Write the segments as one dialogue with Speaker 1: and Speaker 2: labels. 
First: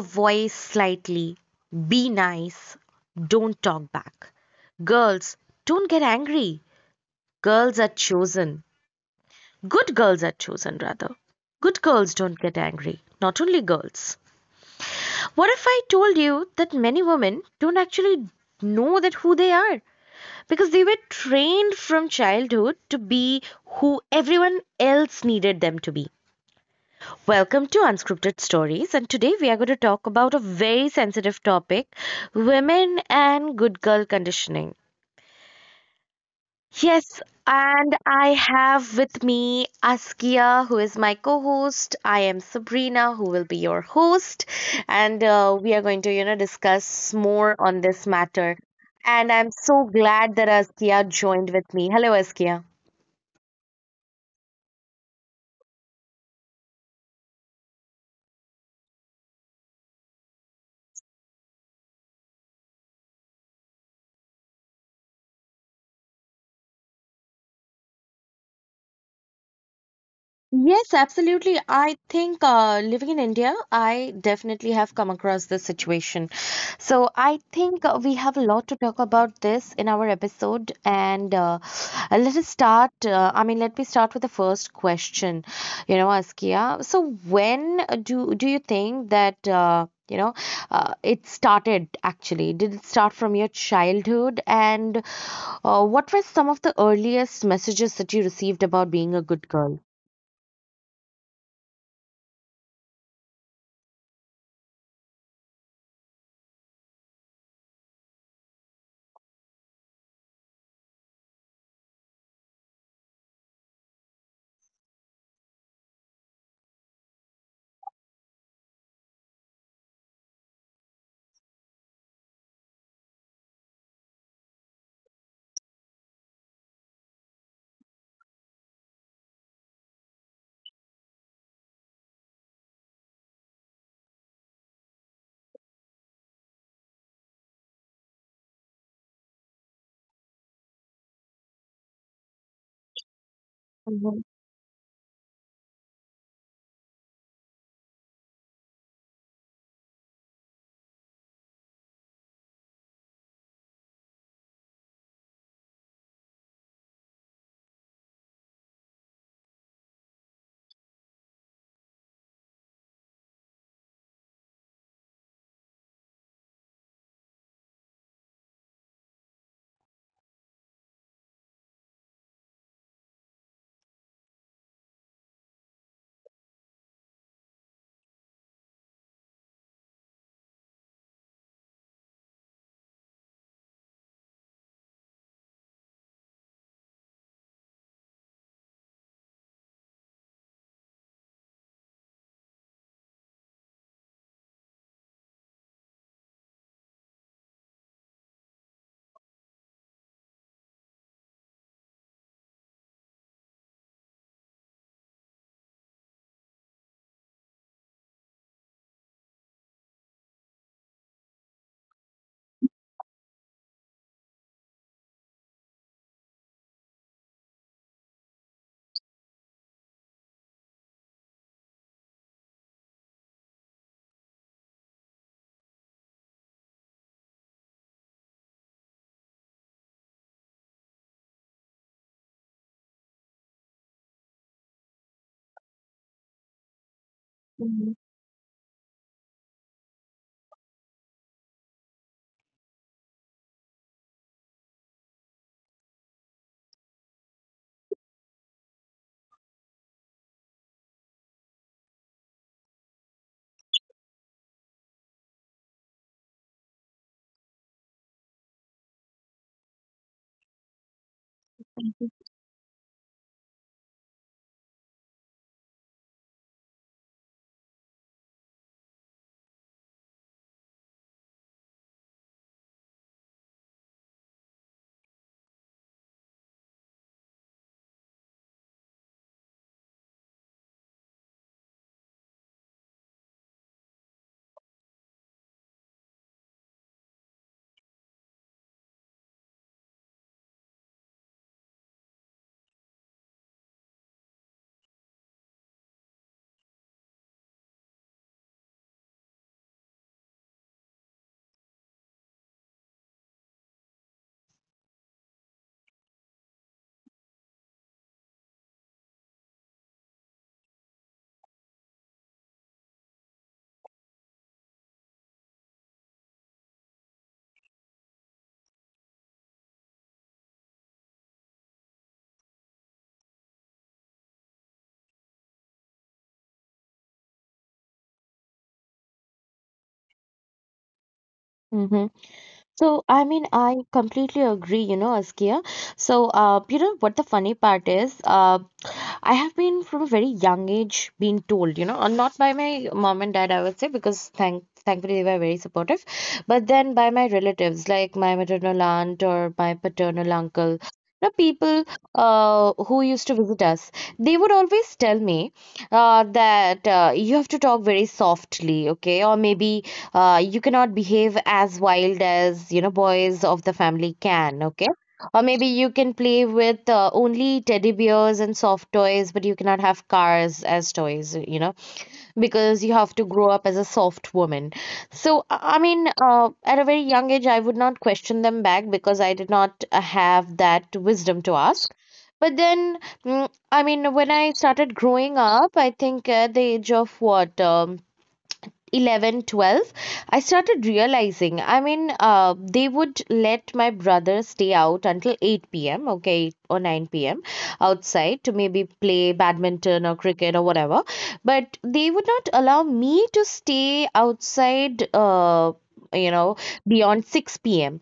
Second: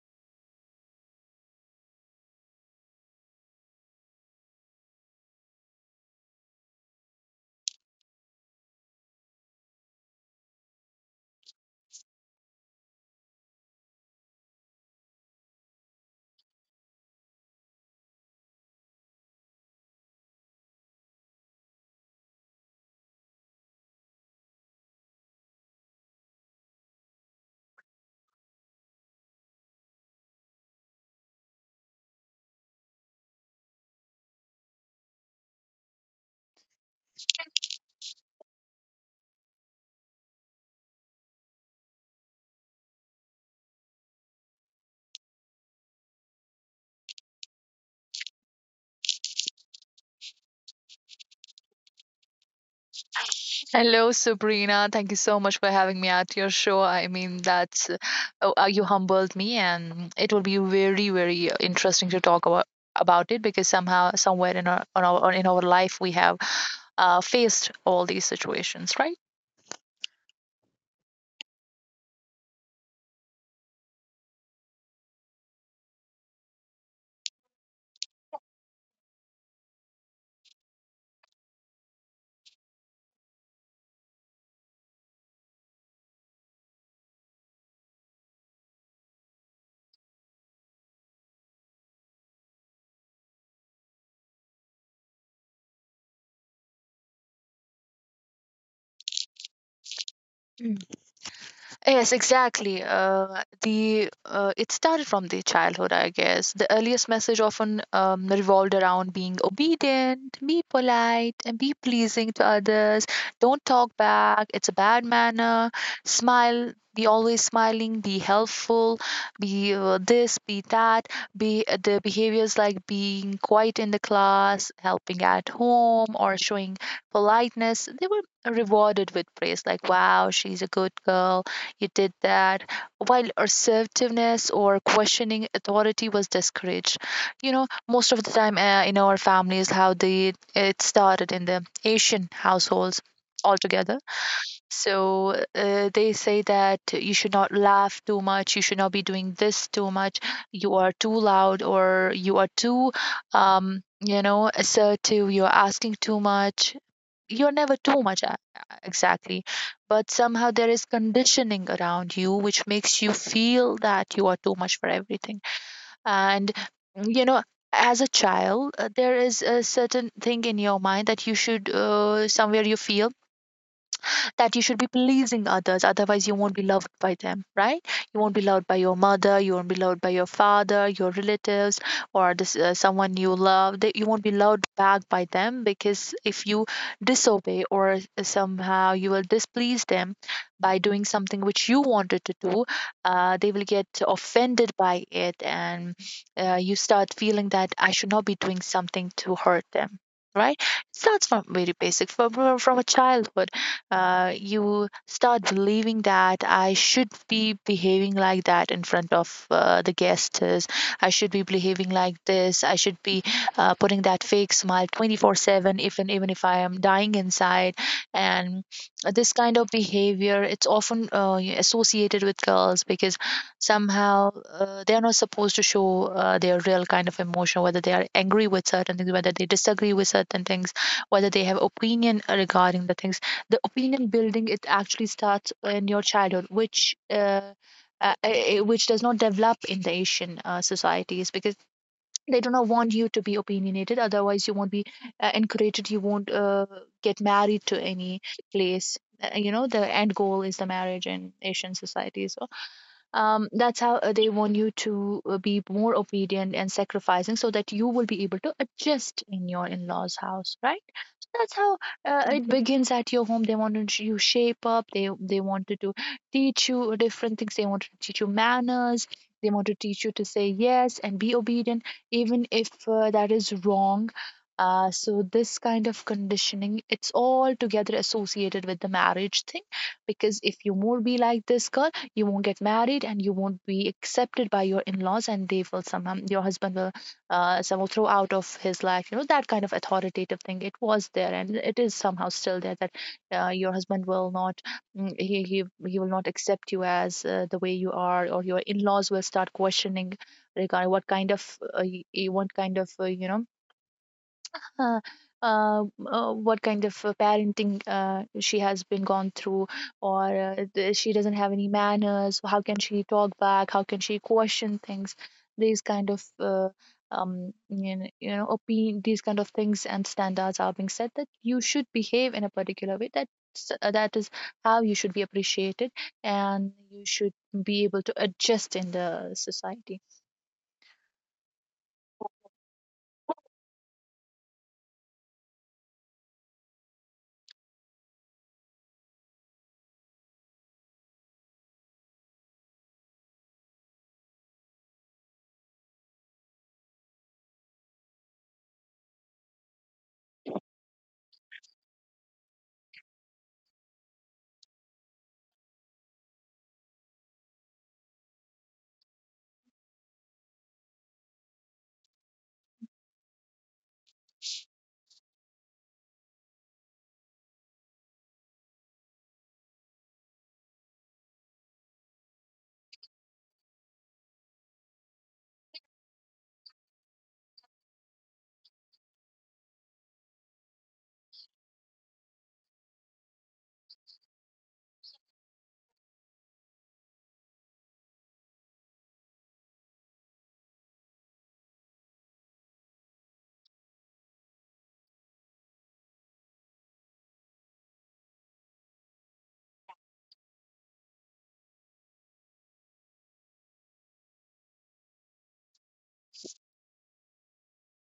Speaker 1: voice slightly. Be nice. Don't talk back. Girls, don't get angry. Girls are chosen. Good girls are chosen, rather. Good girls don't get angry. Not only girls. What if I told you that many women don't actually know that who they are because they were trained from childhood to be who everyone else needed them to be? Welcome to Unscripted Stories, and today we are going to talk about a very sensitive topic: women and good girl conditioning. Yes, and I have with me Askia, who is my co host. I am Sabrina, who will be your host, and we are going to, you know, discuss more on this matter. And I'm so glad that Askia joined with me. Hello, Askia.
Speaker 2: Hello, Sabrina. Thank you so much for having me at your show. You humbled me, and it will be very, very interesting to talk about it because somehow, somewhere in our life, we have faced all these situations, right?
Speaker 1: Yes, absolutely. I think living in India, I definitely have come across this situation. So I think we have a lot to talk about this in our episode. And let us start. Let me start with the first question, you know, Askia. So when do you think that it started actually? Did it start from your childhood? And what were some of the earliest messages that you received about being a good girl?
Speaker 2: Yes, exactly. The It started from the childhood, I guess. The earliest message often revolved around being obedient, be polite, and be pleasing to others. Don't talk back; it's a bad manner. Smile. Be always smiling. Be helpful. Be this. Be that. Be The behaviors like being quiet in the class, helping at home, or showing politeness. They were rewarded with praise, like "Wow, she's a good girl." He did that while assertiveness or questioning authority was discouraged. You know, most of the time in our families, how they it started in the Asian households altogether.
Speaker 1: Mhm,
Speaker 2: So they say that you should not laugh too much, you should not be doing this too much, you are too loud, or you are too, you know, assertive, you're asking too much, you're never too much. Exactly, but somehow there is conditioning around you which makes you feel that you are too much for everything. And you know, as a child, there is a certain thing in your mind that you should, somewhere you feel that you should be pleasing others, otherwise you won't be loved by them, right? You won't be loved by your mother, you won't be loved by your father, your relatives, or this, someone you love, that you won't be loved back by them. Because if you disobey or somehow you will displease them by doing something which you wanted to do, they will get offended by it. And you start feeling that I should not be doing something to hurt them, right? It starts from very basic, from a childhood. You start believing that I should be behaving like that in front of the guests. I should be behaving like this. I should be putting that fake smile 24/7, even if I am dying inside. And this kind of behavior, it's often associated with girls, because somehow they are not supposed to show their real kind of emotion, whether they are angry with certain things, whether they disagree with certain things, whether they have opinion regarding the things. The opinion building, it actually starts in your childhood, which
Speaker 1: mhm,
Speaker 2: which does not develop in the Asian societies, because they do not want you to be opinionated, otherwise you won't be encouraged, you won't get married to any place. You know, the end goal is the marriage in Asian societies. So that's how they want you to be more obedient and sacrificing, so that you will be able to adjust in your in-laws house, right? So that's how it begins at your home. They wanted you shape up. They wanted to teach you different things, they wanted to teach you manners, they want to teach you to say yes and be obedient, even if that is wrong. So this kind of conditioning, it's all together associated with the marriage thing. Because if you more be like this girl, you won't get married and you won't be accepted by your in-laws, and they will somehow, your husband will somehow throw out of his life. You know, that kind of authoritative thing, it was there and it is somehow still there, that your husband will not, he will not accept you as the way you are. Or your in-laws will start questioning regarding what kind of, what kind of, uh, uh, what kind of parenting she has been gone through, or she doesn't have any manners. How can she talk back? How can she question things? These kind of opinion, these kind of things and standards are being said, that you should behave in a particular way. That is how you should be appreciated, and you should be able to adjust in the society.
Speaker 1: mhm. So, I mean, I completely agree, you know, Askia. So, you know what the funny part is? I have been from a very young age being told, you know, not by my mom and dad, I would say, because thankfully they were very supportive, but then by my relatives, like my maternal aunt or my paternal uncle, the people who used to visit us. They would always tell me that you have to talk very softly, okay, or maybe you cannot behave as wild as you know boys of the family can, okay, or maybe you can play with only teddy bears and soft toys, but you cannot have cars as toys, you know, because you have to grow up as a soft woman. So I mean at a very young age I would not question them back because I did not have that wisdom to ask. But then mm, I mean, when I started growing up, I think at the age of what 11, 12, I started realizing, I mean, they would let my brother stay out until 8 p.m., okay, 8 or 9 p.m. outside to maybe play badminton or cricket or whatever, but they would not allow me to stay outside, you know beyond 6 p.m.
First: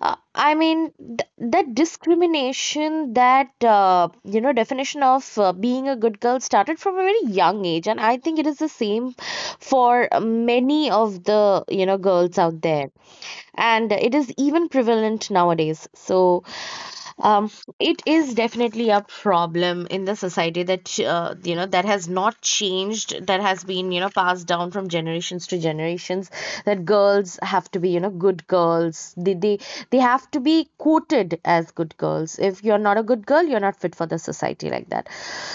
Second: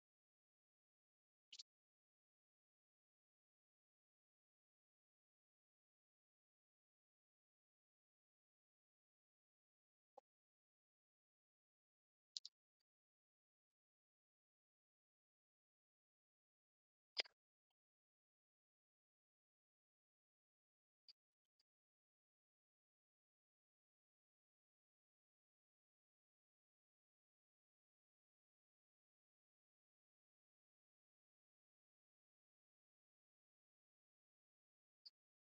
Speaker 1: I mean, th That discrimination, that you know, definition of being a good girl started from a very young age, and I think it is the same for many of the girls out there, and it is even prevalent nowadays. So um, it is definitely a problem in the society that you know that has not changed, that has been, you know, passed down from generations to generations. That girls have to be, you know, good girls. They have to be quoted as good girls. If you're not a good girl, you're not fit for the society like that.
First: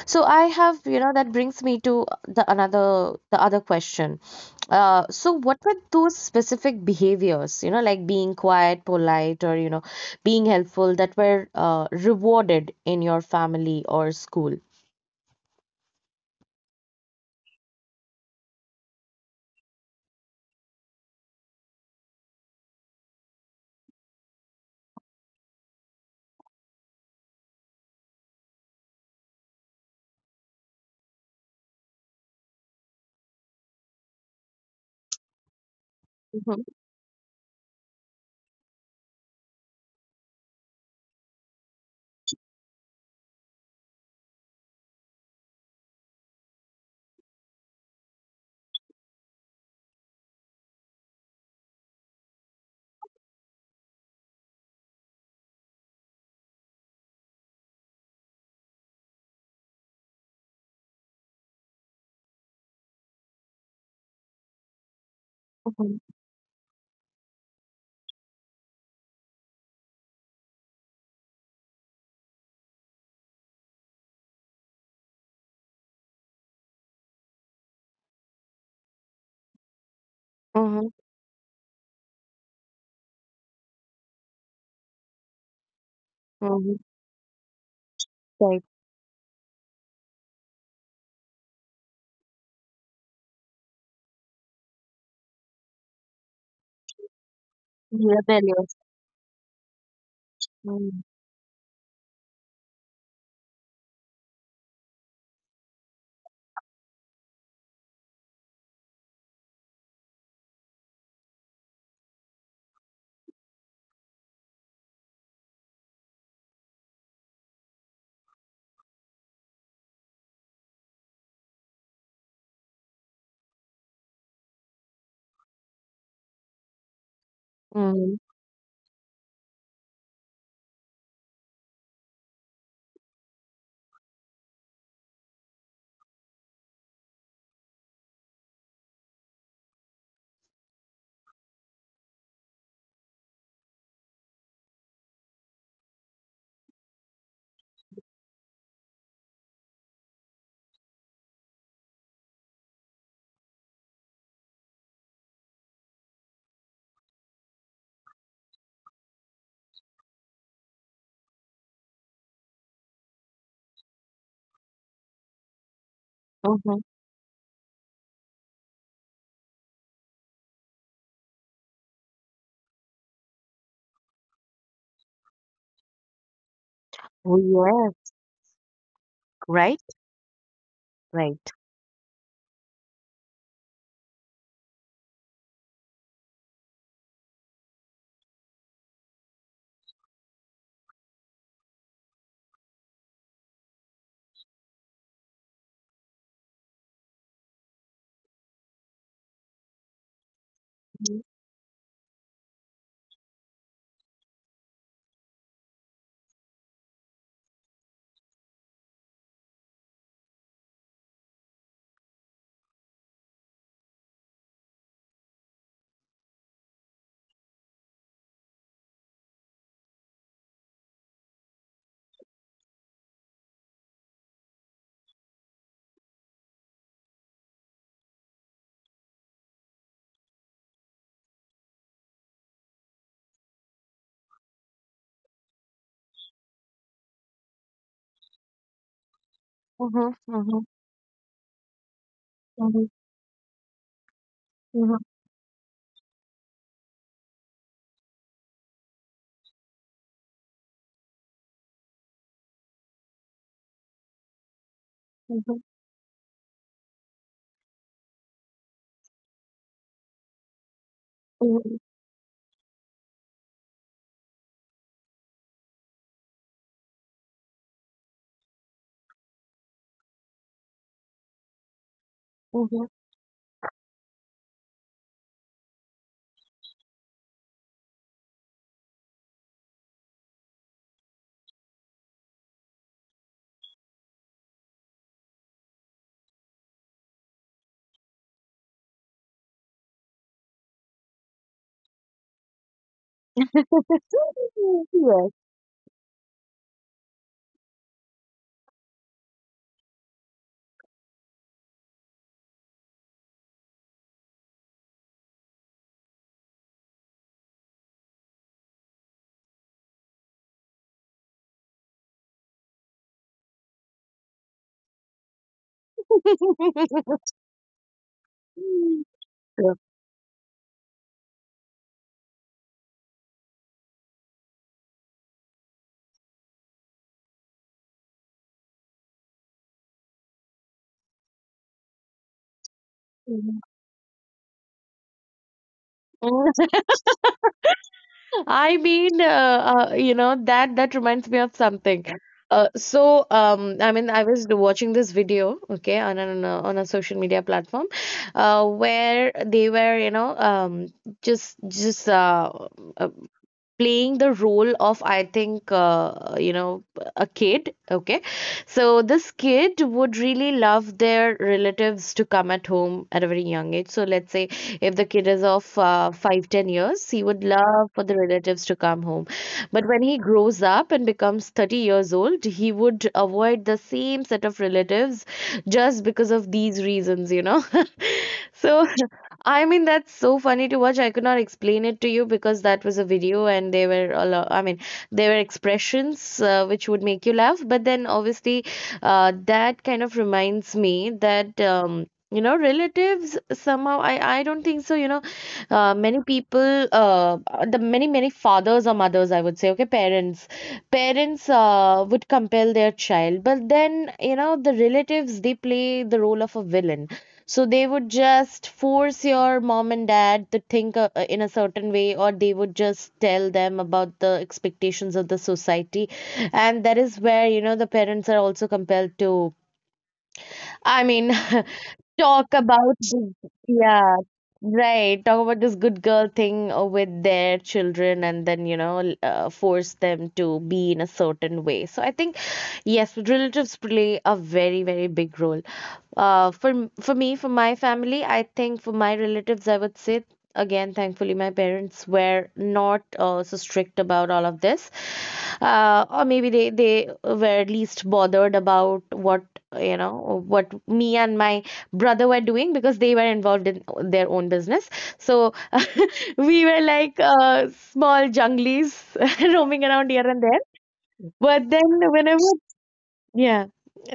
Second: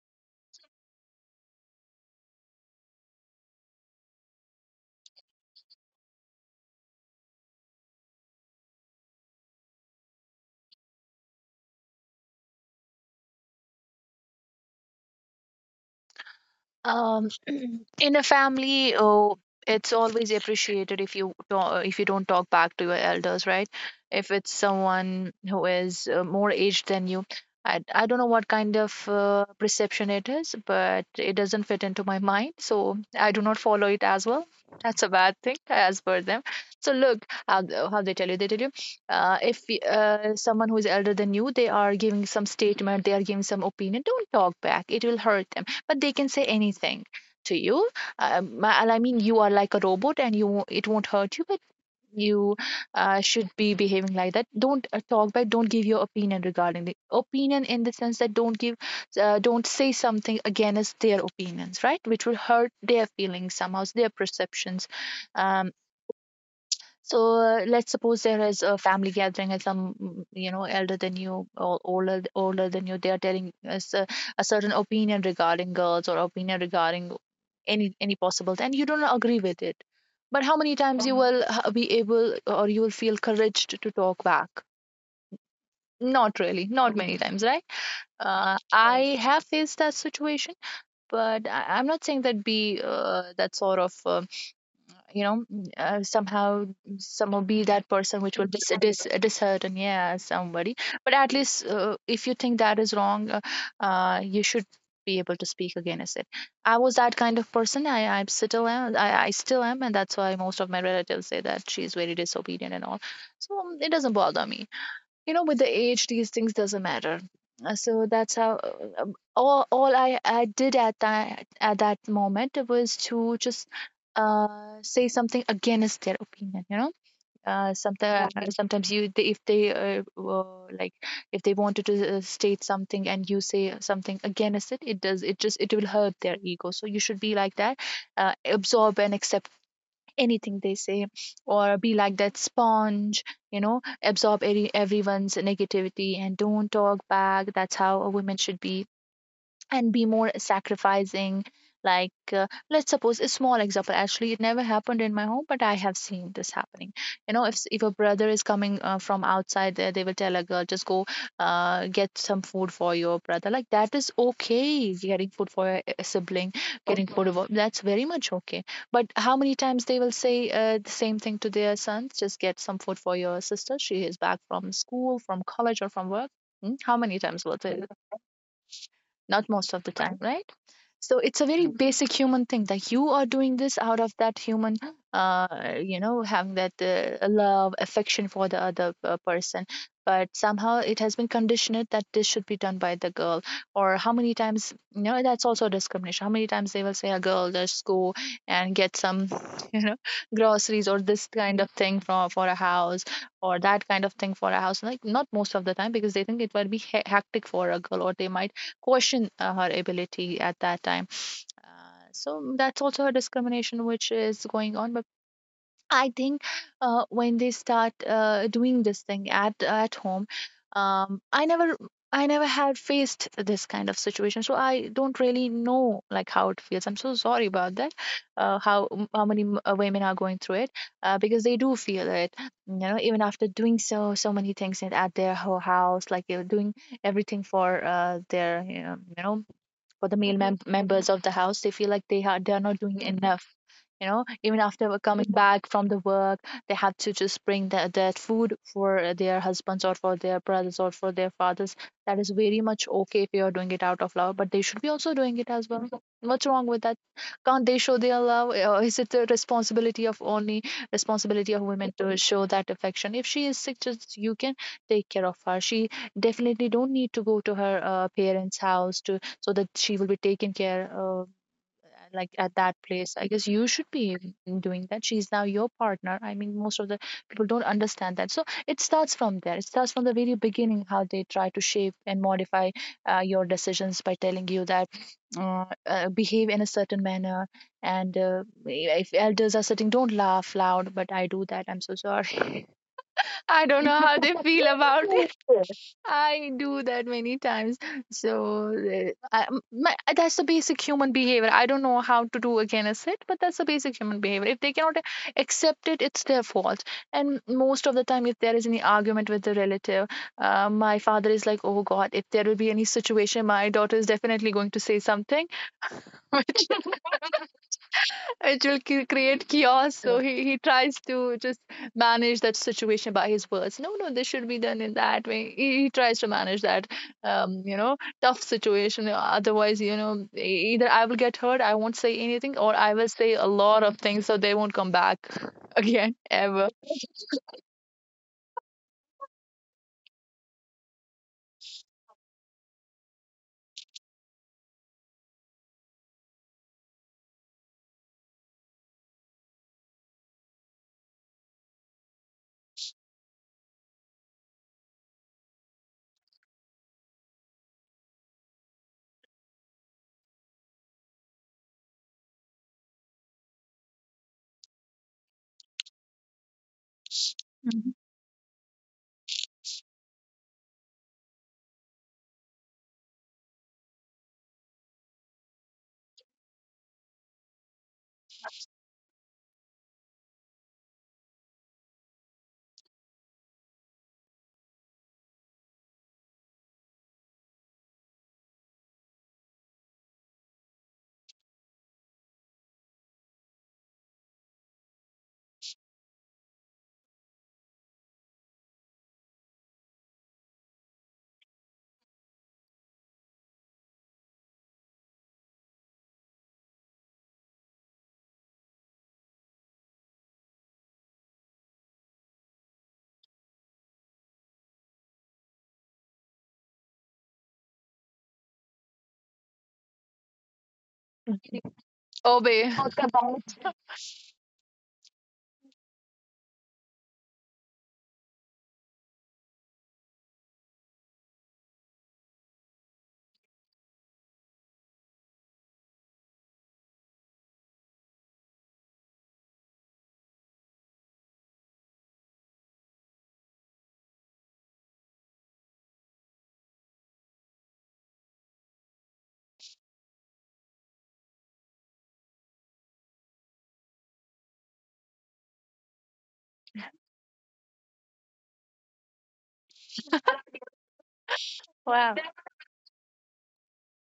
Speaker 1: So I have, you know, that brings me to the other question. So what were those specific behaviors, you know, like being quiet, polite, or, you know, being helpful that were rewarded in your family or school?
Speaker 2: um in a family, oh, it's always appreciated if you don't, if you don't talk back to your elders, right? If it's someone who is more aged than you. I don't know what kind of perception it is, but it doesn't fit into my mind, so I do not follow it as well. That's a bad thing as per them.
Speaker 1: Mm-hmm,
Speaker 2: So look how they tell you. They tell you, if y- someone who is elder than you, they are giving some statement, they are giving some opinion, don't talk back, it will hurt. But they can say anything to you. Um, I mean, you are like a robot, and you, it won't hurt you, but you should be behaving like that. Don't talk back. Don't give your opinion regarding the opinion, in the sense that don't give, don't say something against their opinions, right? Which will hurt their feelings somehow, their perceptions. um,
Speaker 1: mm-hmm,
Speaker 2: so let's suppose there is a family gathering, and some, you know, elder than you or older than you, they are telling us a certain opinion regarding girls, or opinion regarding any possible, and you don't agree with it. But how many times you will be able, or you will feel couraged to talk back? Not really,
Speaker 1: mm-hmm.
Speaker 2: not many times, right?
Speaker 1: Right.
Speaker 2: I have faced that situation, but I'm not saying that be that sort of, you know, somehow be that person which will
Speaker 1: Rebellious.
Speaker 2: dishearten, yeah, somebody.
Speaker 1: Mm-hmm,
Speaker 2: But at least if you think that is wrong, you should be able to speak against it. I was that kind of person. I still am. I still am, and that's why most of my relatives say that she's very disobedient and all. So it doesn't bother me. You know, with the age these things doesn't matter. So that's how, um, all I did at that moment was to just say something against their opinion, you know. Sometimes, right, sometimes you, they, if they were like, if they wanted to state something and you say something against it, it does, it just, it will hurt their ego. So you should be like that, uh, absorb and accept anything they say, or be like that sponge, you know, absorb everyone's negativity and don't talk back. That's how a woman should be. And be more sacrificing. Like let's suppose a small example. Actually, it never happened in my home, but I have seen this happening. You know, if a brother is coming from outside there, they will tell a girl, just go get some food for your brother. Like that is okay, getting food for a sibling.
Speaker 1: mm-hmm.
Speaker 2: Getting food for, that's very much okay. But how many times they will say the same thing to their sons, just get some food for your sister, she is back from school, from college, or from work? Hmm? How many
Speaker 1: Oh,
Speaker 2: times will they?
Speaker 1: yes.
Speaker 2: Not most
Speaker 1: Right,
Speaker 2: of the time, right? So it's a
Speaker 1: right.
Speaker 2: very Mm. basic human thing, that you are doing this out of that human, you know, having that love, affection for the other person. But somehow it has been conditioned that this should be done by the girl. Or how many times, you know, that's also discrimination. How many times they will say a girl, just go and get some, you know, groceries or
Speaker 1: Mm-hmm,
Speaker 2: this kind of thing for a house, or that kind of thing for a house. Like, not most of the time, because they think it will be hectic for a girl, or they might question her ability at that time. So that's also her discrimination which is going on. But I think when they start doing this thing at home, I never. I never had faced this kind of situation, so I don't really know like how it feels. I'm so sorry about that. Uh, how how many women are going through it because they do feel it, even after doing so many things in, at their house, like you're doing everything for their
Speaker 1: mm-hmm,
Speaker 2: for the male
Speaker 1: mm-hmm,
Speaker 2: members of the house. They feel like they are not
Speaker 1: mm-hmm,
Speaker 2: doing enough, you know, even after coming back from the work. They have to just bring that food for their husbands or for their brothers or for their fathers. That is very much okay if you are doing it out of love, but they should be also doing it
Speaker 1: mm-hmm,
Speaker 2: as well. What's wrong with that? Can't they show their love, or is it the responsibility of
Speaker 1: mm-hmm,
Speaker 2: women to show that affection? If she is sick, just you can take care of her. She definitely don't need to go to her parents house to so that she will be taken care like at that
Speaker 1: mm-hmm.
Speaker 2: place I guess you should be doing that. She's now your partner. I mean, most of the people don't understand that. So it starts from there. It starts from the very beginning, how they try to shape and modify your decisions by telling you that behave in a certain manner, and if elders are sitting, don't laugh loud. But I do that. I'm so sorry. I don't know how they feel about it. I do that many times. So that's the basic human behavior. I don't know how to do against it, but that's the basic human behavior. If they cannot accept it, it's their fault. And most of the time, if there is any argument with the relative, my father is like, "Oh God, if there will be any situation, my daughter is definitely going to say something."
Speaker 1: Yes.
Speaker 2: It will create
Speaker 1: So,
Speaker 2: chaos. Yeah. So he tries to just manage that situation by his words. No, no, this should be done in that way. He tries to manage that, you know, tough situation. Otherwise, you know, either I will get hurt, I won't say anything, or I will say a lot of things so they won't come back again
Speaker 1: mhm.
Speaker 2: ever.
Speaker 1: I mean, you know, that reminds me of something. I mean, I was watching this video, okay, on on a social media platform, where they were, you know, just uh, playing the role of, I think, you know, a kid, okay, so this kid would really love their relatives to come at home at a very young age. So let's say if the kid is of 5 10 years, he would
Speaker 2: Mhm.
Speaker 1: love for the relatives to come home, but when he grows up and becomes 30 years old, he would avoid the same set of relatives just because of these reasons, you know. So, I mean, that's so funny to watch. I could not explain it to you because that was a video, and there were a lot, I mean, there were expressions which would make you laugh. But then obviously, that kind of reminds me that. You know, relatives somehow, I don't think so, you know, many people, the many many fathers or mothers, I would say, okay, parents, parents would compel their child, but then, you know, the relatives, they play the role of a villain. So they would just force your mom and dad to think in a certain way, or they would just tell them about the expectations of the society. And that is where, you know, the parents are also compelled to, I mean, talk
Speaker 2: Obey. Talk
Speaker 1: about,
Speaker 2: about.
Speaker 1: yeah, right, talk about this good girl thing with their children, and then, you know, force them to be in a certain way. So I think, yes, relatives play a very, very big role. Uh, for for me, for my family, I think for my relatives, I would say again, thankfully, my parents were not so strict about all of this, or maybe they were at least bothered about what you know what me and my brother were doing because they were involved in their own business. So we were like small junglies roaming around here and there. But then
Speaker 2: Wow.
Speaker 1: whenever, yeah.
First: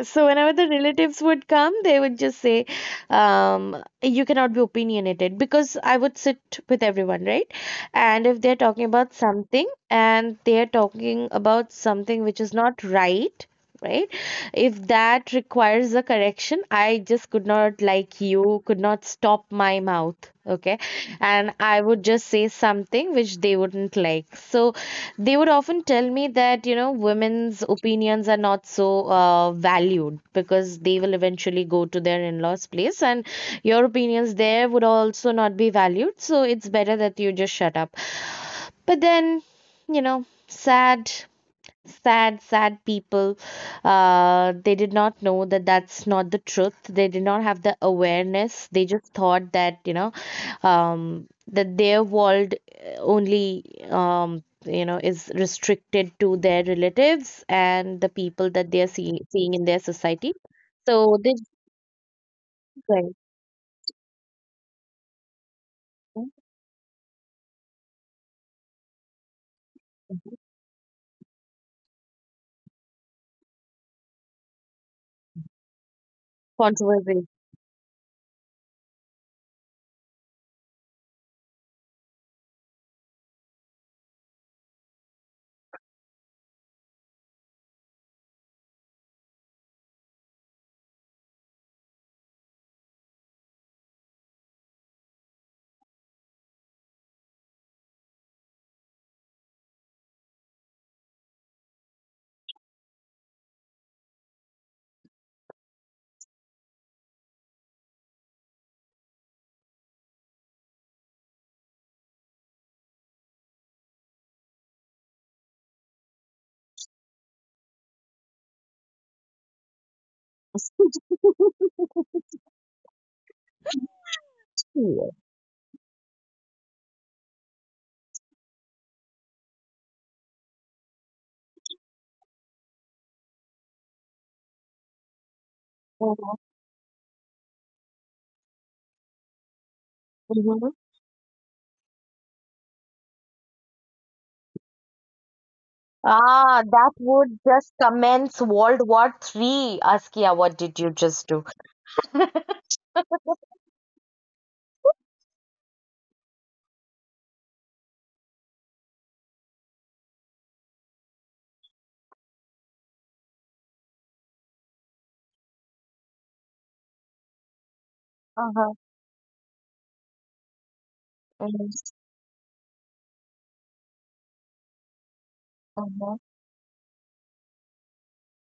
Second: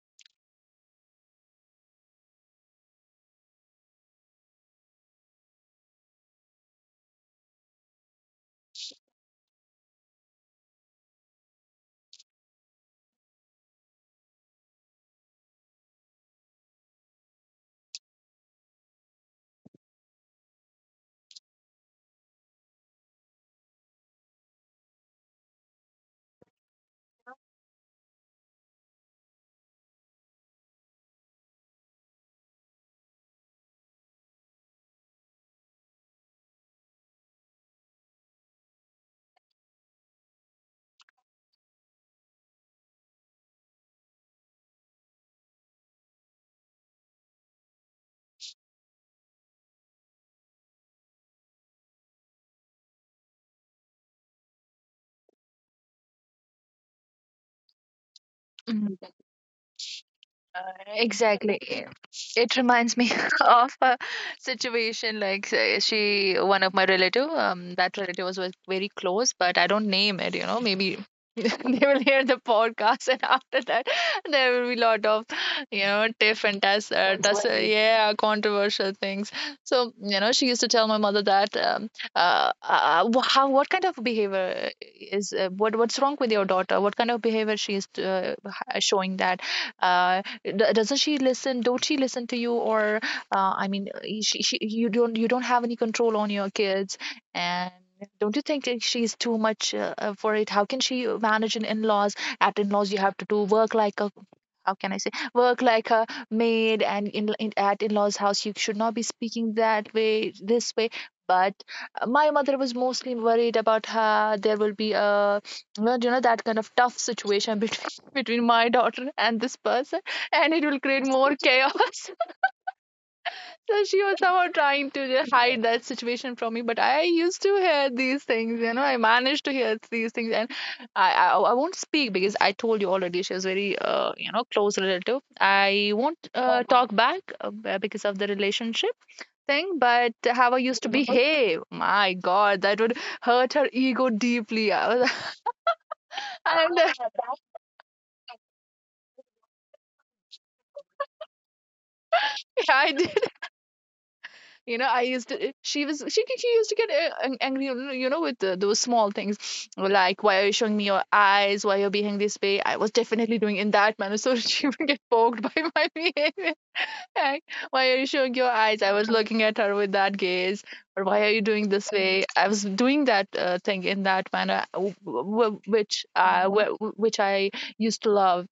Speaker 1: So whenever the relatives would come, they would just say, you cannot be opinionated because I would sit with everyone, right? And if they're talking about something, and they're talking about something which is not right, right? If that requires a correction, I just could not, like you, could not stop my mouth, okay? And I would just say something which they wouldn't like. So they would often tell me that, you know, women's opinions are not so valued because they will eventually go to their in law's place, and your opinions there would also not be valued. So it's better that you just shut up. But then, you know, sad, sad, sad people, they did not know that that's not the truth. They did not have the awareness. They just thought that, you know, that their world only, you know, is restricted to their relatives and the people that they are seeing in their society.
Speaker 2: Uh,
Speaker 1: So they just
Speaker 2: exactly. It reminds
Speaker 1: like
Speaker 2: me of a situation like say, one of my relative, that relative was very close, but I don't name it, you know, maybe they will hear the podcast and after that there will be lot of, you know, tiff and tuss, uh,
Speaker 1: controversy.
Speaker 2: tuss, uh, Controversy. Yeah, controversial things. So, you know, she used to tell my mother that, how, what kind of behavior is, what's wrong with your daughter? What kind of behavior she is showing that? uh. Doesn't she listen? Don't she listen to you? Or I mean, she you don't have any control on your kids, and don't you think that she's too much for it? How can she manage an in-laws? At in-laws, you have to do work like a, how can I say, work like a maid, and in at in-laws house you should not be speaking that way, this way. But my mother was mostly worried about her. There will be a, well, you know, that kind of tough situation between between my daughter and this person, and it will create more chaos. So she was somehow trying to
Speaker 1: Yes.
Speaker 2: hide that situation from me, but I used to hear these things, you know, I managed to hear these things, and I I, I won't speak because I told you already she was very you know close relative. I won't
Speaker 1: Uh-huh.
Speaker 2: talk back because of the relationship thing. But how I
Speaker 1: Mhm.
Speaker 2: used to behave, my God, that would hurt her ego deeply. I was,
Speaker 1: Ah,
Speaker 2: and
Speaker 1: that would just commence World War Three. Askia, what did you just do?
Speaker 2: I you know, I used to. She was she used to get angry, you know, with those small things, like why are you showing me your eyes? Why you're behaving this way? I was definitely doing in that manner, so she would get poked by my behavior. Like, why are you showing your
Speaker 1: Uh-huh.
Speaker 2: eyes? I was looking at her with that gaze, or why are you
Speaker 1: It
Speaker 2: doing this
Speaker 1: is.
Speaker 2: way? I was doing that thing in that manner, which
Speaker 1: Uh-huh.
Speaker 2: I which I used to love.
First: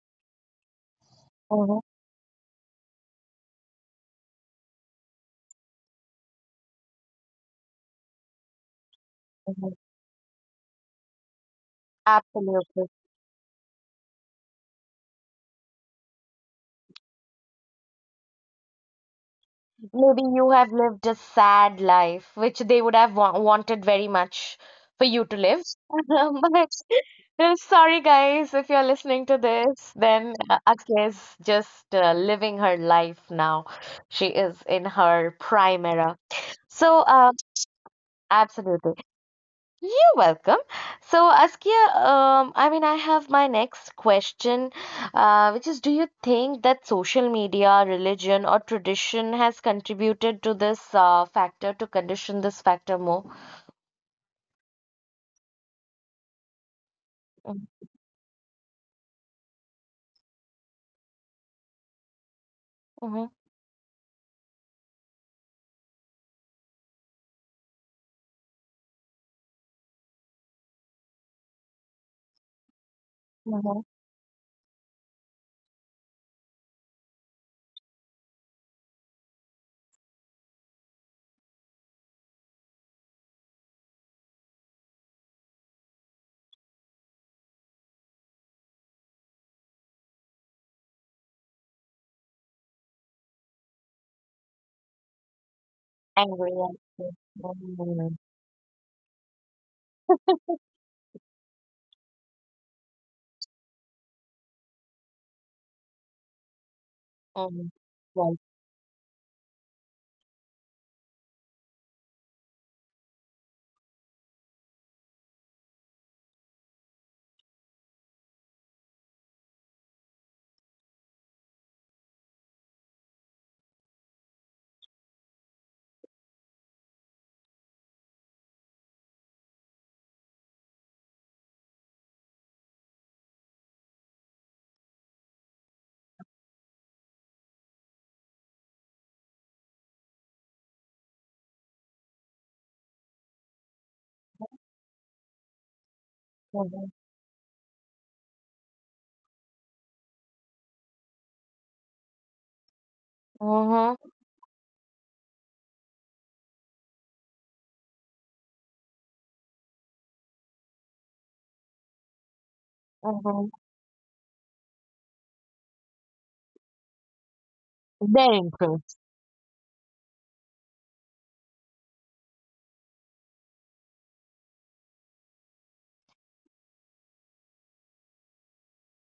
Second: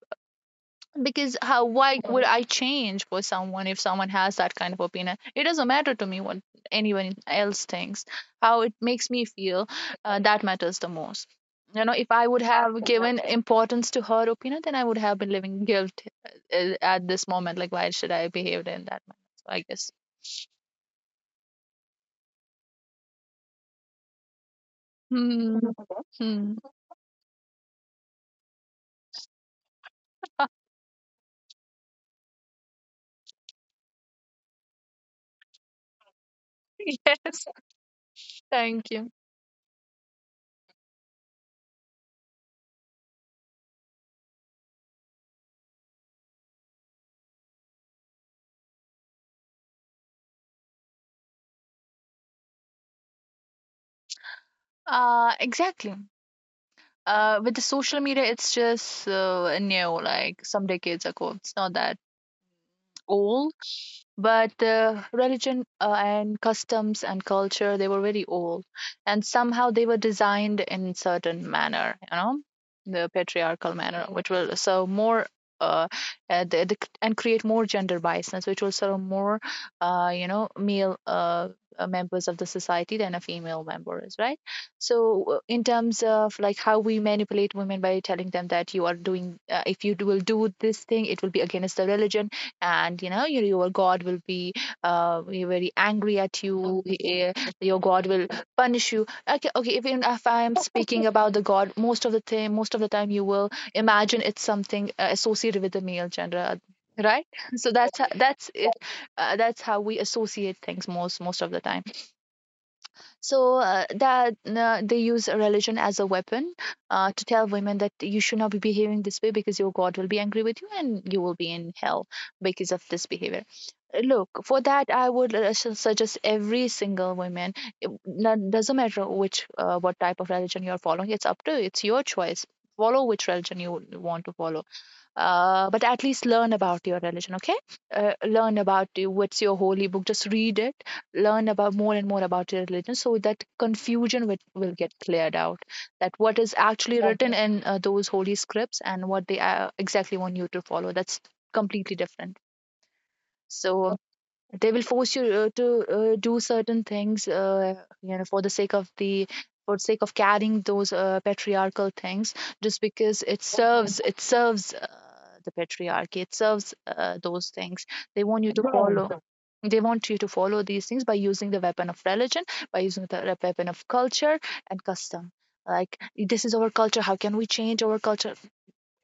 Speaker 2: Because how,
Speaker 1: Uh-huh.
Speaker 2: why would I change for someone? If someone has that kind of opinion, it doesn't matter to me what anyone else thinks. How it makes me feel,
Speaker 1: Uh-huh.
Speaker 2: that matters the most. You know, if I would have
Speaker 1: Absolutely.
Speaker 2: given importance to her opinion, then I would have been living guilt at this moment. Like why should I behave in that manner? So I guess.
Speaker 1: Maybe you have lived a sad life, which they would have wa wanted very much for you to
Speaker 2: Hmm,
Speaker 1: live.
Speaker 2: hmm.
Speaker 1: But sorry, guys, if you're listening to this, then Akshay is just living her life now. She is in her prime era. So,
Speaker 2: Yes, thank
Speaker 1: absolutely.
Speaker 2: you.
Speaker 1: You're welcome. So, Askia, I mean, I have my next question, which is, do you think that social media, religion, or tradition has contributed to this factor, to condition this factor more?
Speaker 2: Exactly. With the social media, it's just new, like some decades ago, it's not that
Speaker 1: Mm-hmm.
Speaker 2: old. But religion and customs and culture, they were very old, and somehow they were designed in certain manner, you know, the patriarchal
Speaker 1: Mm-hmm.
Speaker 2: manner, which will so more uh, and create more gender biasness, which will serve more you know male members of the society than a female member, is right? So in terms of like how we manipulate women by telling them that you are doing if you will do this thing, it will be against the religion, and you know your god will be very angry at
Speaker 1: Angry.
Speaker 2: you.
Speaker 1: Mm-hmm.
Speaker 2: Your god
Speaker 1: Mm-hmm.
Speaker 2: will punish you. Okay, okay, even if I am speaking about the god, most of the time, you will imagine it's something associated with the male gender, right? So that's that's it. That's how we associate things, most of the time. So that they use religion as a weapon to tell women that you should not be behaving this way because your God will be angry with you and you will be in hell because of this behavior. Look, for that, I would suggest every single woman. It doesn't matter which, what type of religion you're following. It's up to you. It's your choice. Follow which religion you want to follow, but at least learn about your religion. Okay, learn about what's your holy book, just read it. Learn about more and more about your religion so that confusion will get cleared out, that what is actually. Yeah. Written in those holy scripts, and what they exactly want you to follow, that's completely different. So
Speaker 1: Mm-hmm.
Speaker 2: they will force you to do certain things, you know, for the sake of the for the sake of carrying those patriarchal things, just because
Speaker 1: Mm-hmm.
Speaker 2: it serves the patriarchy. It serves those things. They
Speaker 1: Their
Speaker 2: want you to
Speaker 1: interest.
Speaker 2: follow, they want you to follow these things by using the weapon of religion, by using the weapon of culture and custom. Like, this is our culture, how can we change our culture?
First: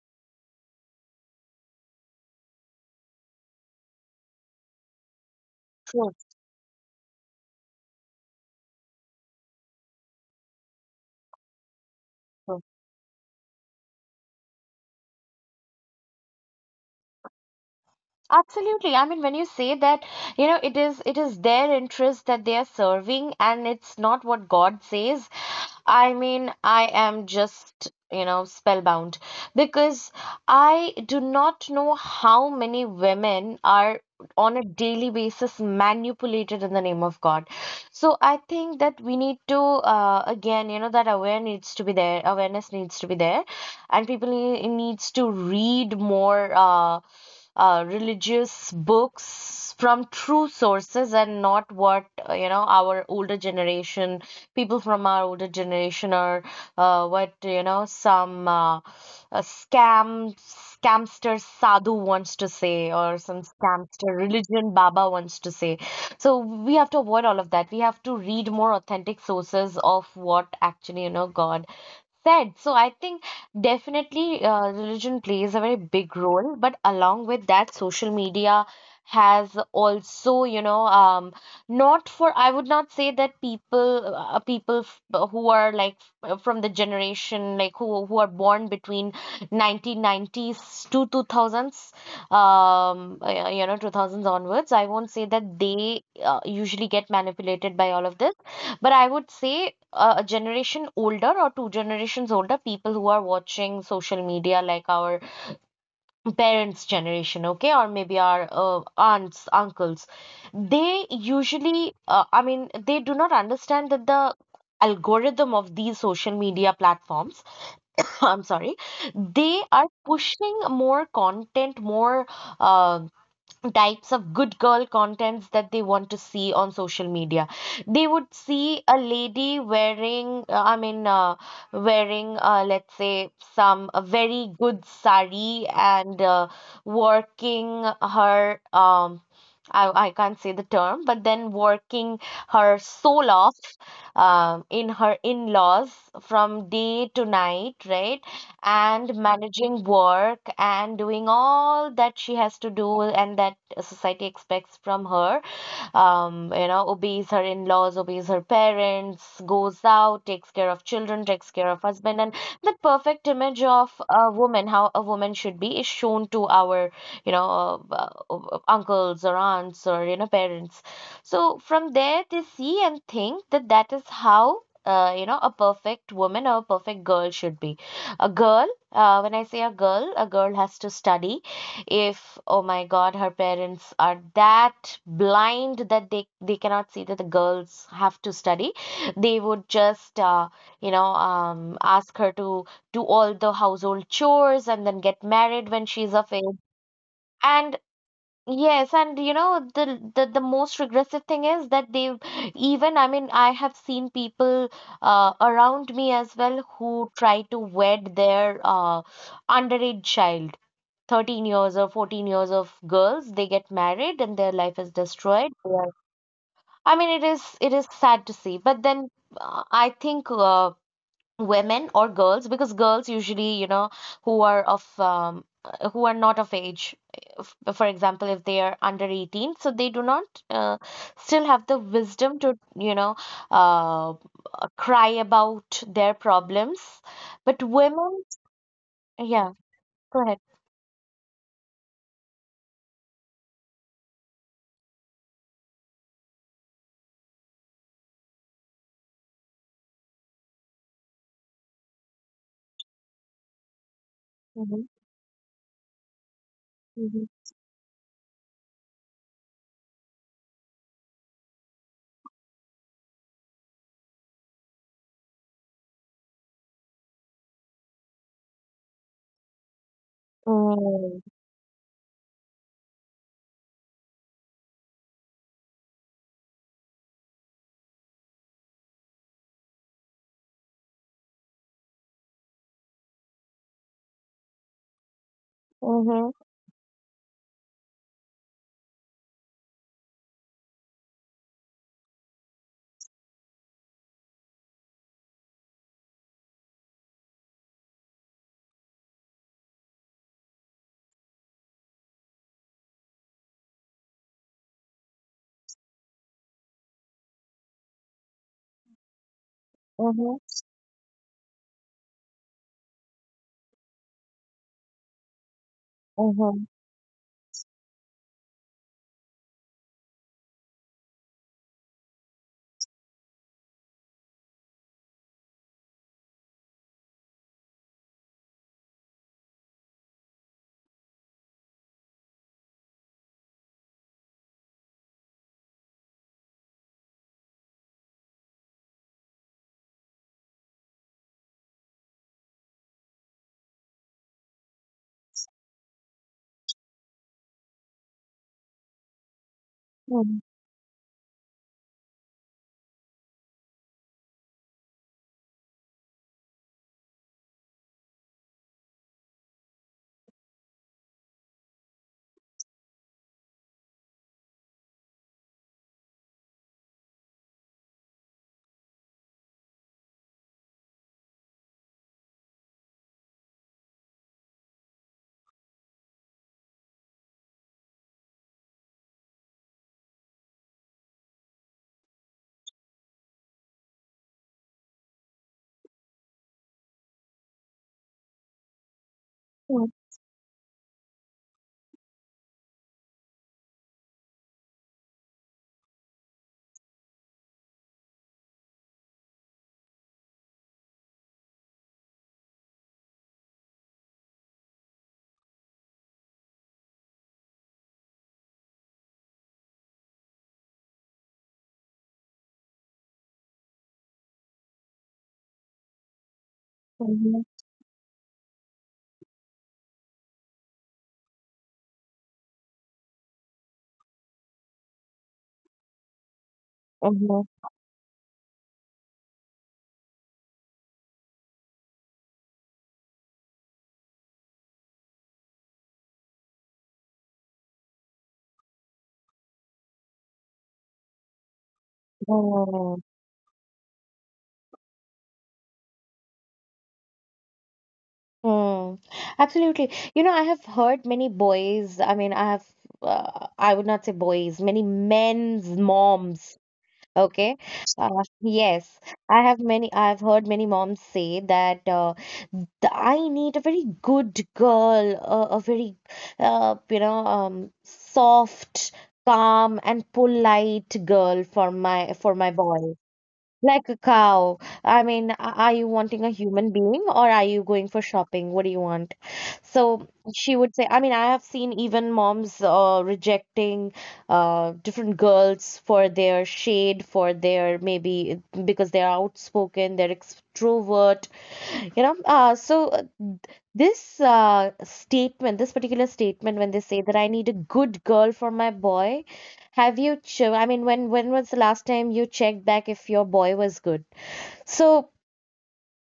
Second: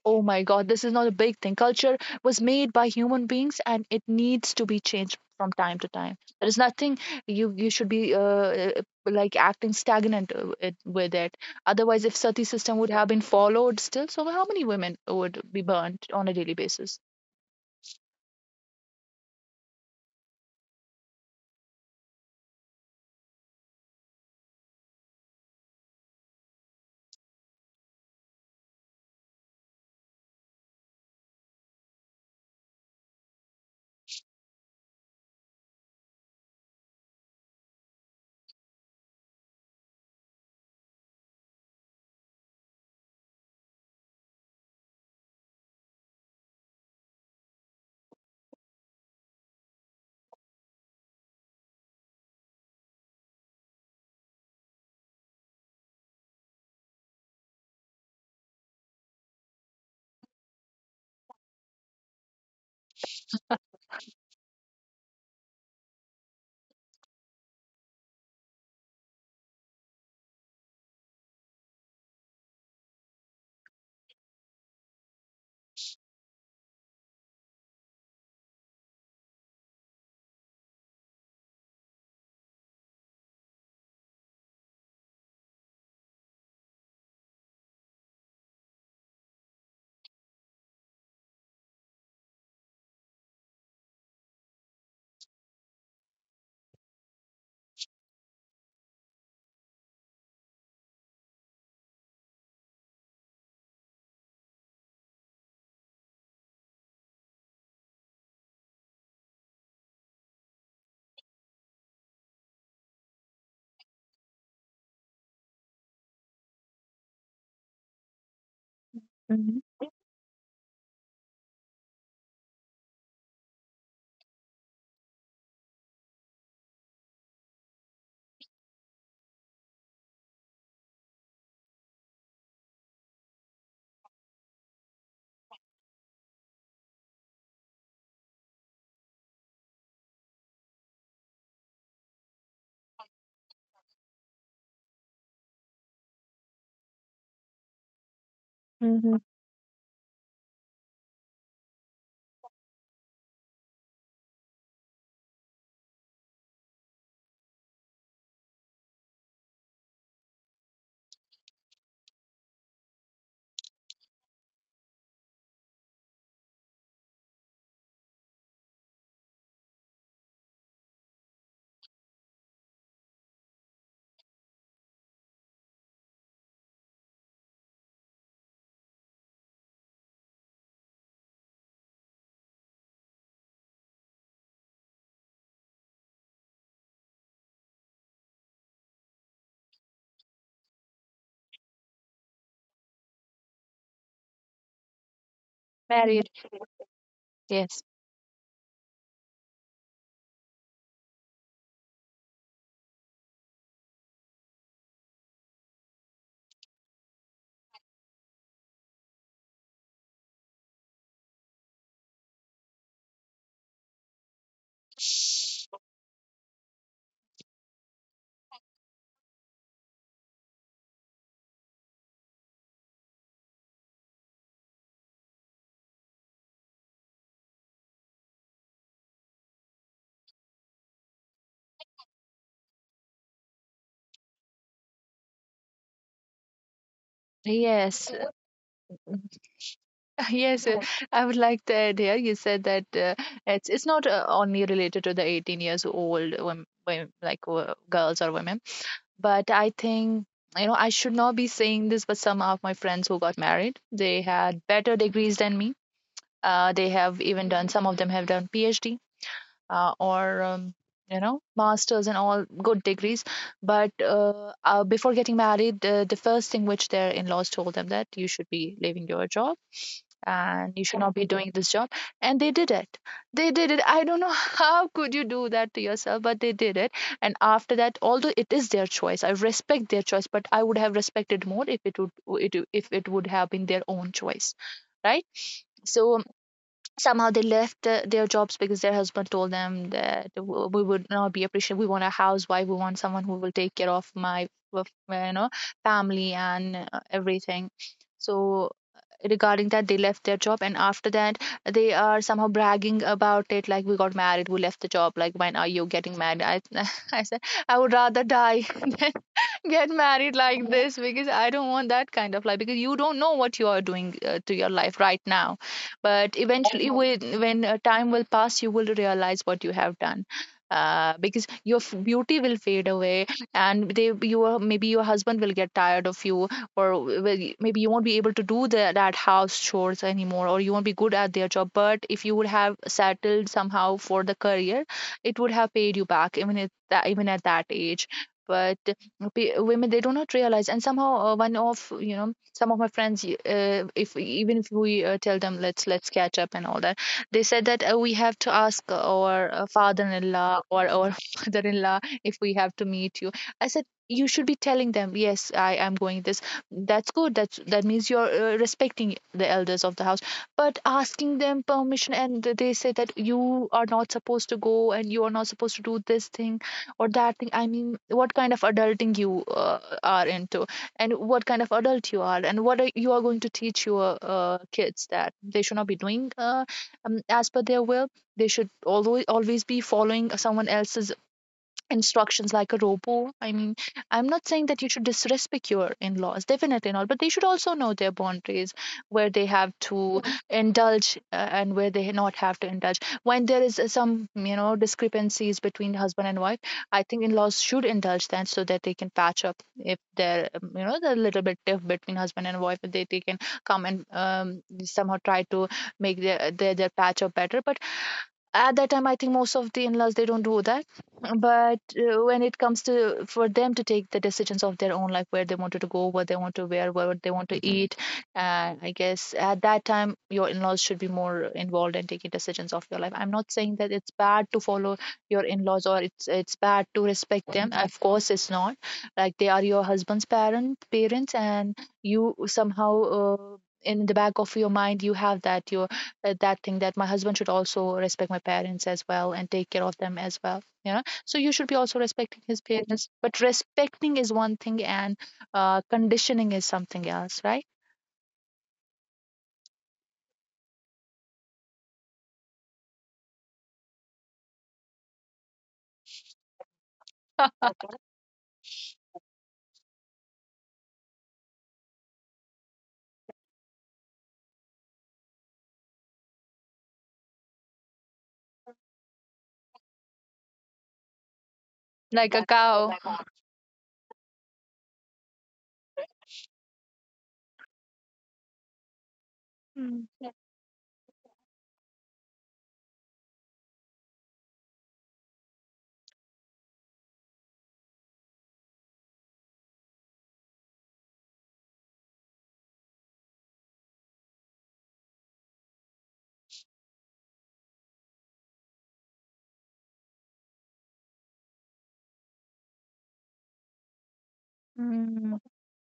Speaker 2: Oh my god, this is not a big thing. Culture was made by human beings and it needs to be changed from time to
Speaker 1: True,
Speaker 2: time. There is nothing, you you should be like acting stagnant with it. Otherwise, if sati
Speaker 1: true.
Speaker 2: system would have been followed still, so how many women would be burnt on a daily basis.
Speaker 1: Absolutely. I mean, when you say that, you know, it is their interest that they are serving, and it's not what God says. I mean, I am just, you know, spellbound because I do not know how many women are on a daily basis manipulated in the name of God. So I think that we need to, again, you know, that aware needs to be there, awareness needs to be there, and people needs to read more. Religious books from true sources, and not what you know, our older generation, people from our older generation, are, what, you know, some a scamster sadhu wants to say or some scamster religion baba wants to say. So we have to avoid all of that. We have to read more authentic sources of what actually, you know, God said. So I think definitely religion plays a very big role, but along with that, social media has also, not for, I would not say that people who are like from the generation, like who are born between 1990s to 2000s, 2000s onwards, I won't say that they usually get manipulated by all of this. But I would say a generation older or two generations older, people who are watching social media like our parents' generation, okay, or maybe our aunts, uncles, they usually, I mean, they do not understand that the algorithm of these social media platforms, I'm sorry,
Speaker 2: Mm-hmm.
Speaker 1: they are pushing more content, more um types of good girl contents that they want to see on social media. They would see a lady wearing, I mean, wearing let's say some a very good sari and working her, I can't say the term, but then working her soul off, in her in-laws from day to night, right? And
Speaker 2: Mm-hmm.
Speaker 1: managing work and doing all that she has to do and that society expects from her. Obeys her in-laws, obeys her parents, goes out, takes care of children, takes care of husband, and the perfect image of a woman, how a woman should be, is shown to our you know, of, uh, uncles or aunts or parents. So from there, they see and think that that is how, a perfect woman or a perfect girl should be. A girl, when I say a girl has to study. If, oh my God, her parents are that blind that they cannot see that the girls have to study, they would just, you know, ask her to do all the household chores and then get married when she's
Speaker 2: Married.
Speaker 1: of age and
Speaker 2: Yes.
Speaker 1: yes, and the most regressive thing is that they have even I mean I have seen people around me as well who try to wed their underage child, 13 years or 14 years of girls. They get married and their life is destroyed. They are- I mean, it is sad to see, but then I think women or girls because girls usually who are of who are not of age. For example, if they are under 18, so they do not uh, still have the wisdom to uh, cry about their problems. But
Speaker 2: Yes.
Speaker 1: women, yeah, go ahead.
Speaker 2: Yes, I would like to add here, you said that it's not only related to the 18 years old women, like girls or women. But I think, you know, I should not be saying this, but some of my friends who got married, they had
Speaker 1: Mm-hmm.
Speaker 2: better degrees than me. They have
Speaker 1: Mm-hmm.
Speaker 2: even done Some of them have done PhD or you know, masters and all good degrees. But before getting married, the first thing which their in laws told them, that you should be leaving your job and you should not be doing this job. And they did it. They did it, I don't know how could you do that to yourself, but they did it. And after that, although it is their choice, I respect their choice, but I would have respected more if it would, if it would have been their own choice, right? So
Speaker 1: Mm-hmm.
Speaker 2: somehow they left their jobs because their husband told them that we would not be appreciated, we want a housewife, we want someone who will take care of my, of my, you know, family and everything. So uh, regarding that, they left their job. And after that, they are somehow bragging about it, like, we got married, we left the job, like, when are you getting married? I said I would rather die than get married
Speaker 1: Mm-hmm.
Speaker 2: like this. Because I don't want that kind of life, because you don't know what you are doing to your life right now. But
Speaker 1: Mm-hmm.
Speaker 2: eventually, when time will pass, you will realize what you have done. Because beauty will fade away, and they your maybe your husband will get tired of you, or maybe you won't be able to do that house chores anymore, or you won't be good at their job. But if you would have settled somehow for the career, it would have paid you back even at that age, but women, they do not realize. And somehow, one of you know some of my friends, if even if we tell them, "Let's catch up and all that," they said that, "We have to ask our
Speaker 1: Mm-hmm.
Speaker 2: father-in-law or our mother-in-law if we have to meet you." I said, "You should be telling them, yes, I am going." this That's good. That means you're respecting the elders of the house. But asking them permission, and they say that you are not supposed to go and you are not supposed to do this thing or that thing, I mean, what kind of adulting you are into and what kind of adult you are? And you are going to teach your kids? That they should not be doing as per their will, they should always be following someone else's instructions like a robo? I mean, I'm not saying that you should disrespect your in laws, definitely not, but they should also know their boundaries, where they have
Speaker 1: Mm-hmm.
Speaker 2: to Mhm. indulge and where they not have to indulge. When there is some, you know, discrepancies between husband and wife, I think in laws should indulge that so that they can patch up. If there, the little bit diff between husband and wife, if they, they can come and somehow try to make their patch up better. But at that time, I think most of the in-laws, they don't do that. But when it comes to for them to take the decisions of their own life, where they wanted to go, what they want to wear, what they
Speaker 1: Mm-hmm.
Speaker 2: want to eat, I guess at that time your in-laws should be more involved in taking decisions of your life. I'm not saying that it's bad to follow your in-laws, or it's bad to
Speaker 1: Mm-hmm.
Speaker 2: respect them. Of course it's not. Like, they are your husband's parents, and you somehow in the back of your mind, you have that, your that thing, that my husband should also respect my parents as well and take care of them as well, you know. So you should be also respecting his
Speaker 1: Mm-hmm.
Speaker 2: parents, but respecting is one thing and conditioning is something else, right?
Speaker 1: Hmm. Absolutely. You know, I have heard many boys, I mean, I have, I would not say boys, many men's moms. Okay. Yes. I've heard many moms say that th- I need a very good girl, a very, soft, calm, and polite girl for my
Speaker 2: Like
Speaker 1: for
Speaker 2: a
Speaker 1: my
Speaker 2: cow.
Speaker 1: boy. Like a cow. I mean, are you wanting a human being or are you going for shopping? What do you want?
Speaker 2: Mm.
Speaker 1: So
Speaker 2: Yeah.
Speaker 1: she would say, I mean, I have seen even moms rejecting different girls for their shade, for their maybe because they're outspoken, they're extrovert. So this statement, this particular statement, when they say that I need a good girl for my boy, have you? I mean, when was the last time you checked back if your boy was good? So
Speaker 2: Mm.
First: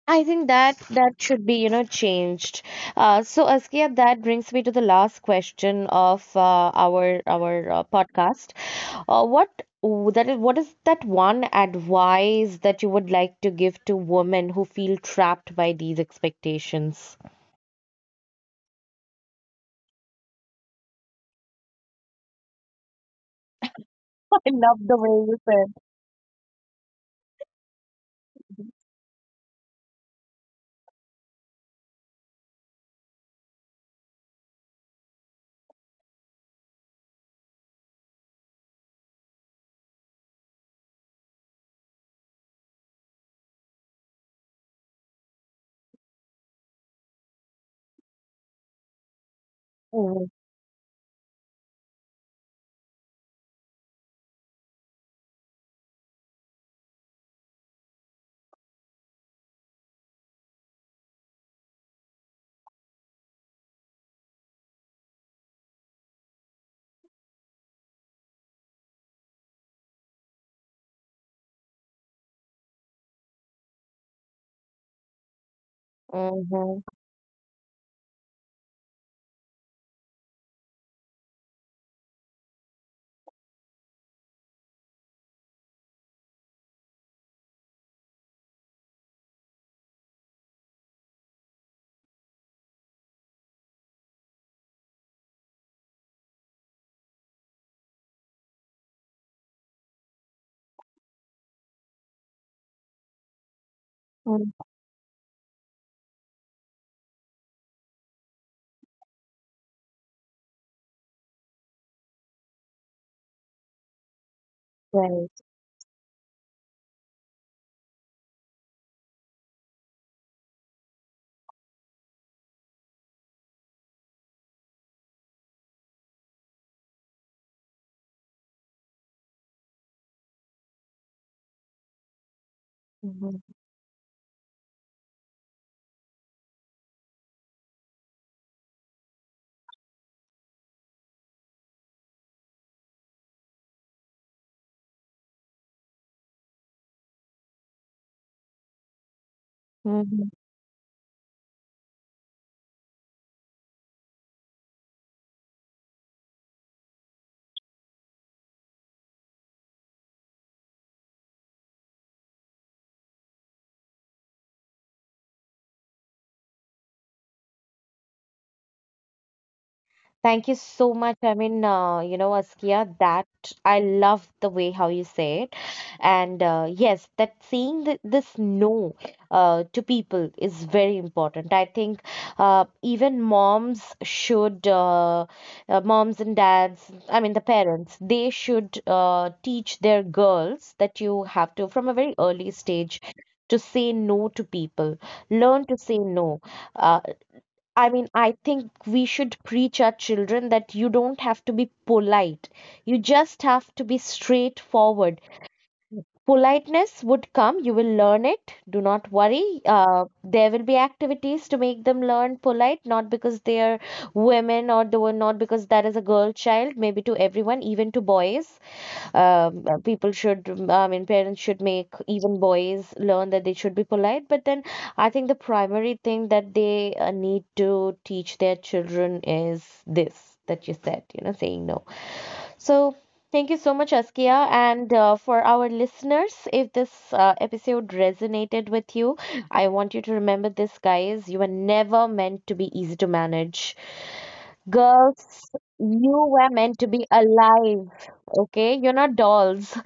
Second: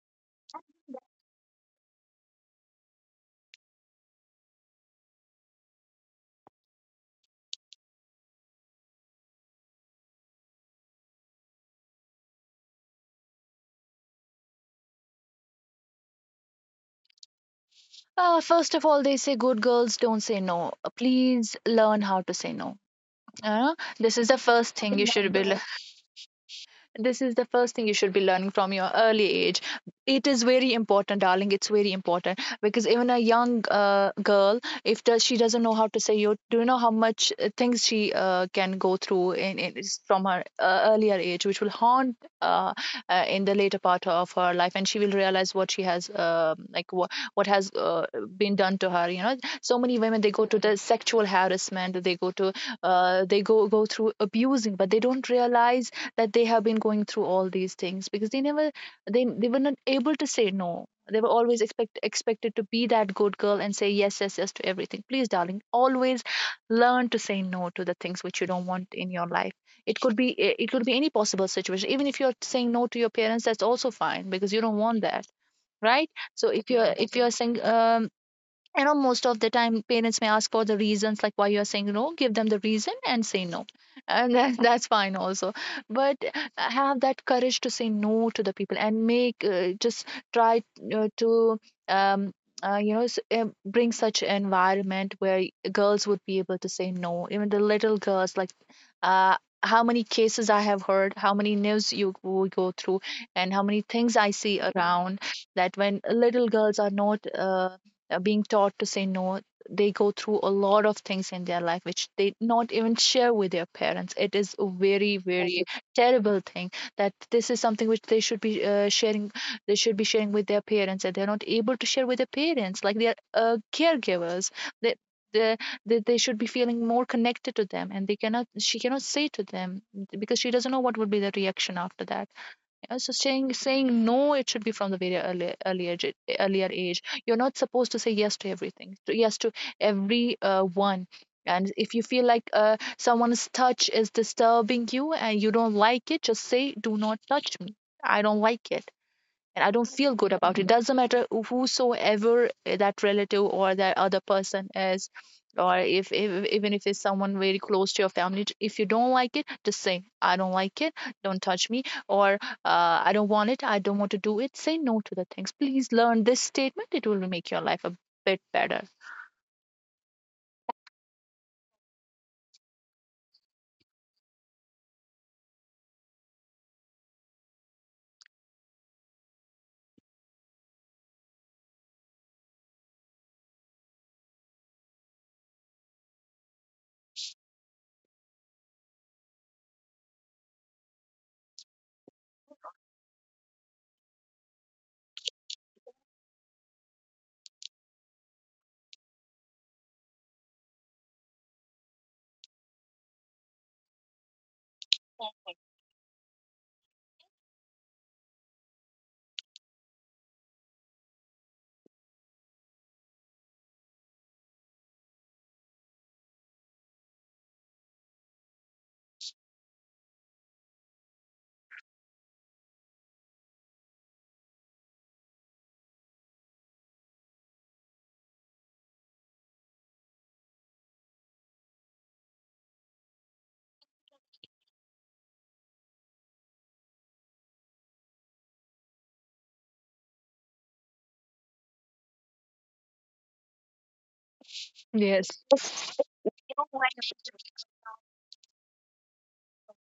Speaker 1: I think that that should be, changed. So Askia, that brings me to the last question of our podcast. Uh, what that is, what is that one advice that you would like to give to women who feel trapped by these expectations?
Speaker 2: First of all, they say good girls don't say no. Please learn how to say no. This is
Speaker 1: I
Speaker 2: the first
Speaker 1: love the
Speaker 2: thing you
Speaker 1: way
Speaker 2: should
Speaker 1: you
Speaker 2: be.
Speaker 1: said.
Speaker 2: This is the first thing you should be learning from your early age. It is very important, darling. It's very important, because even a young girl, if does she doesn't know how to say you, do you know how much things she can go through in is from her earlier age, which will haunt uh, in the later part of her life, and she will realize what she has like what has been done to her. You know, so many women,
Speaker 1: Mm-hmm.
Speaker 2: they go to the sexual harassment, they go to they go through abusing, but they don't realize that they have been going through all these things because they never, they were not able to say no. They were always expected to be that good girl and say yes, yes, yes to everything. Please, darling, always learn to say no to the things which you don't want in your life. It could be eh, it could be any possible situation. Even if you're saying no to your parents, that's also fine, because you don't want that, right? So if you're Yes. if you're saying, you know, most of the time parents may ask for the reasons, like, why you are saying no? Give them the reason and say no, and that, that's fine also. But have that courage to say no to the people, and make just try to um, you know, bring such an environment where girls would be able to say no, even the little girls. Like, uh, how many cases I have heard, how many news you go through, and how many things I
Speaker 1: Mm-hmm.
Speaker 2: see around, that when little girls are not being taught to say no, they go through a lot of things in their life which they not even share with their parents. It is a very,
Speaker 1: Right.
Speaker 2: very terrible thing. That this is something which they should be sharing. They should be sharing with their parents, and they're not able to share with their parents. Like, they're caregivers, they they, they should be feeling more connected to them, and they cannot, she cannot say to them, because she doesn't know what would be the reaction after that. Yeah, so saying no, it should be from the very early, earlier age. You're not supposed to say yes to everything, to yes to every one. And if you feel like someone's touch is disturbing you and you don't like it, just say, "Do not touch me. I don't like it." And I don't feel
Speaker 1: Mm-hmm.
Speaker 2: good about it. Doesn't matter whosoever that relative or that other person is, or if even if it's someone very close to your family, if you don't like it, just say, I don't like it, don't touch me, or I don't want it, I don't want to do it. Say no to the things. Please learn this statement; it will make your life a bit better.
Speaker 1: Thank you so much. I mean, Askia, that I love the way how you say it. And yes, that saying th this no to people is very important. I think even moms should, moms and dads, I mean, the parents, they should teach their girls that you have to, from a very early stage, to say no to people, learn to say no. Uh, I mean, I think we should preach our children that you don't have to be polite. You just have to be straightforward. Politeness would come. You will learn it. Do not worry. There will be activities to make them learn polite, not because they are women or they were not because that is a girl child. Maybe to everyone, even to boys. People should, I mean, parents should make even boys learn that they should be polite. But then I think the primary thing that they need to teach their children is this that you said, saying no. So, thank you so much, Askia. And for our listeners, if this episode resonated with you, I want you to remember this, guys. You were never meant to be easy to manage.
Speaker 2: Yes.
Speaker 1: Girls, you were meant to be alive, okay? You're not dolls.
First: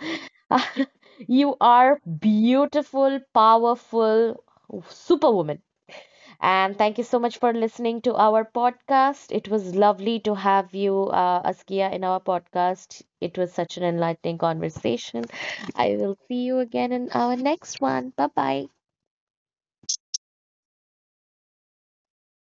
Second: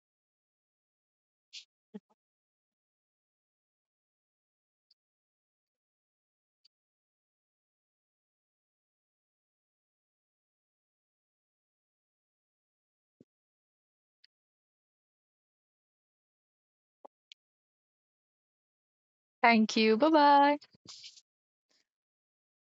Speaker 1: You are beautiful, powerful superwoman. And thank you so much for listening to our podcast. It was lovely to have you, Askia, in our podcast. It was such an enlightening conversation. I will see you again in our next one. Bye bye.
Speaker 2: Thank you. Bye bye.